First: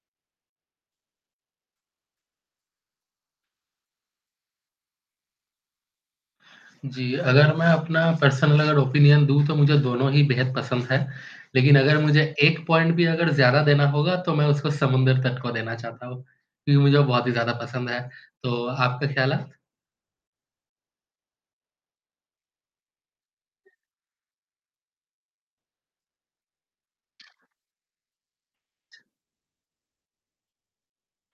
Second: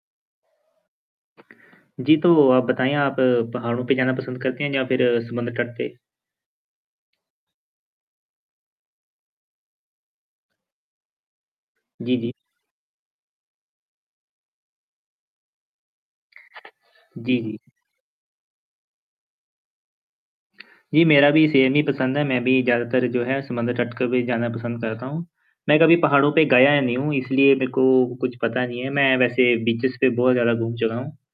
जी, तो आप बताएँ आप पहाड़ों पे जाना पसंद करते हैं या फिर अ, समुद्र तट पे? जी, अगर मैं अपना पर्सनल अगर ओपिनियन दूँ तो मुझे दोनों ही बेहद पसंद हैं। लेकिन अगर जी, मुझे जी। 1 पॉइंट भी अगर ज़्यादा देना होगा तो मैं उसको समुद्र तट को देना चाहता हूँ क्योंकि मुझे वो बहुत ही जी, ज़्यादा जी। पसंद है। तो आपका ख़्यालात? जी मेरा भी सेम ही पसंद है। मैं भी ज़्यादातर जो है समुद्र तट के बीच जाना पसंद करता हूँ। मैं कभी पहाड़ों पे गया ही नहीं हूँ इसलिए मेरे को कुछ पता नहीं है। मैं वैसे बीचेज़ पे बहुत ज़्यादा घूम चुका हूँ।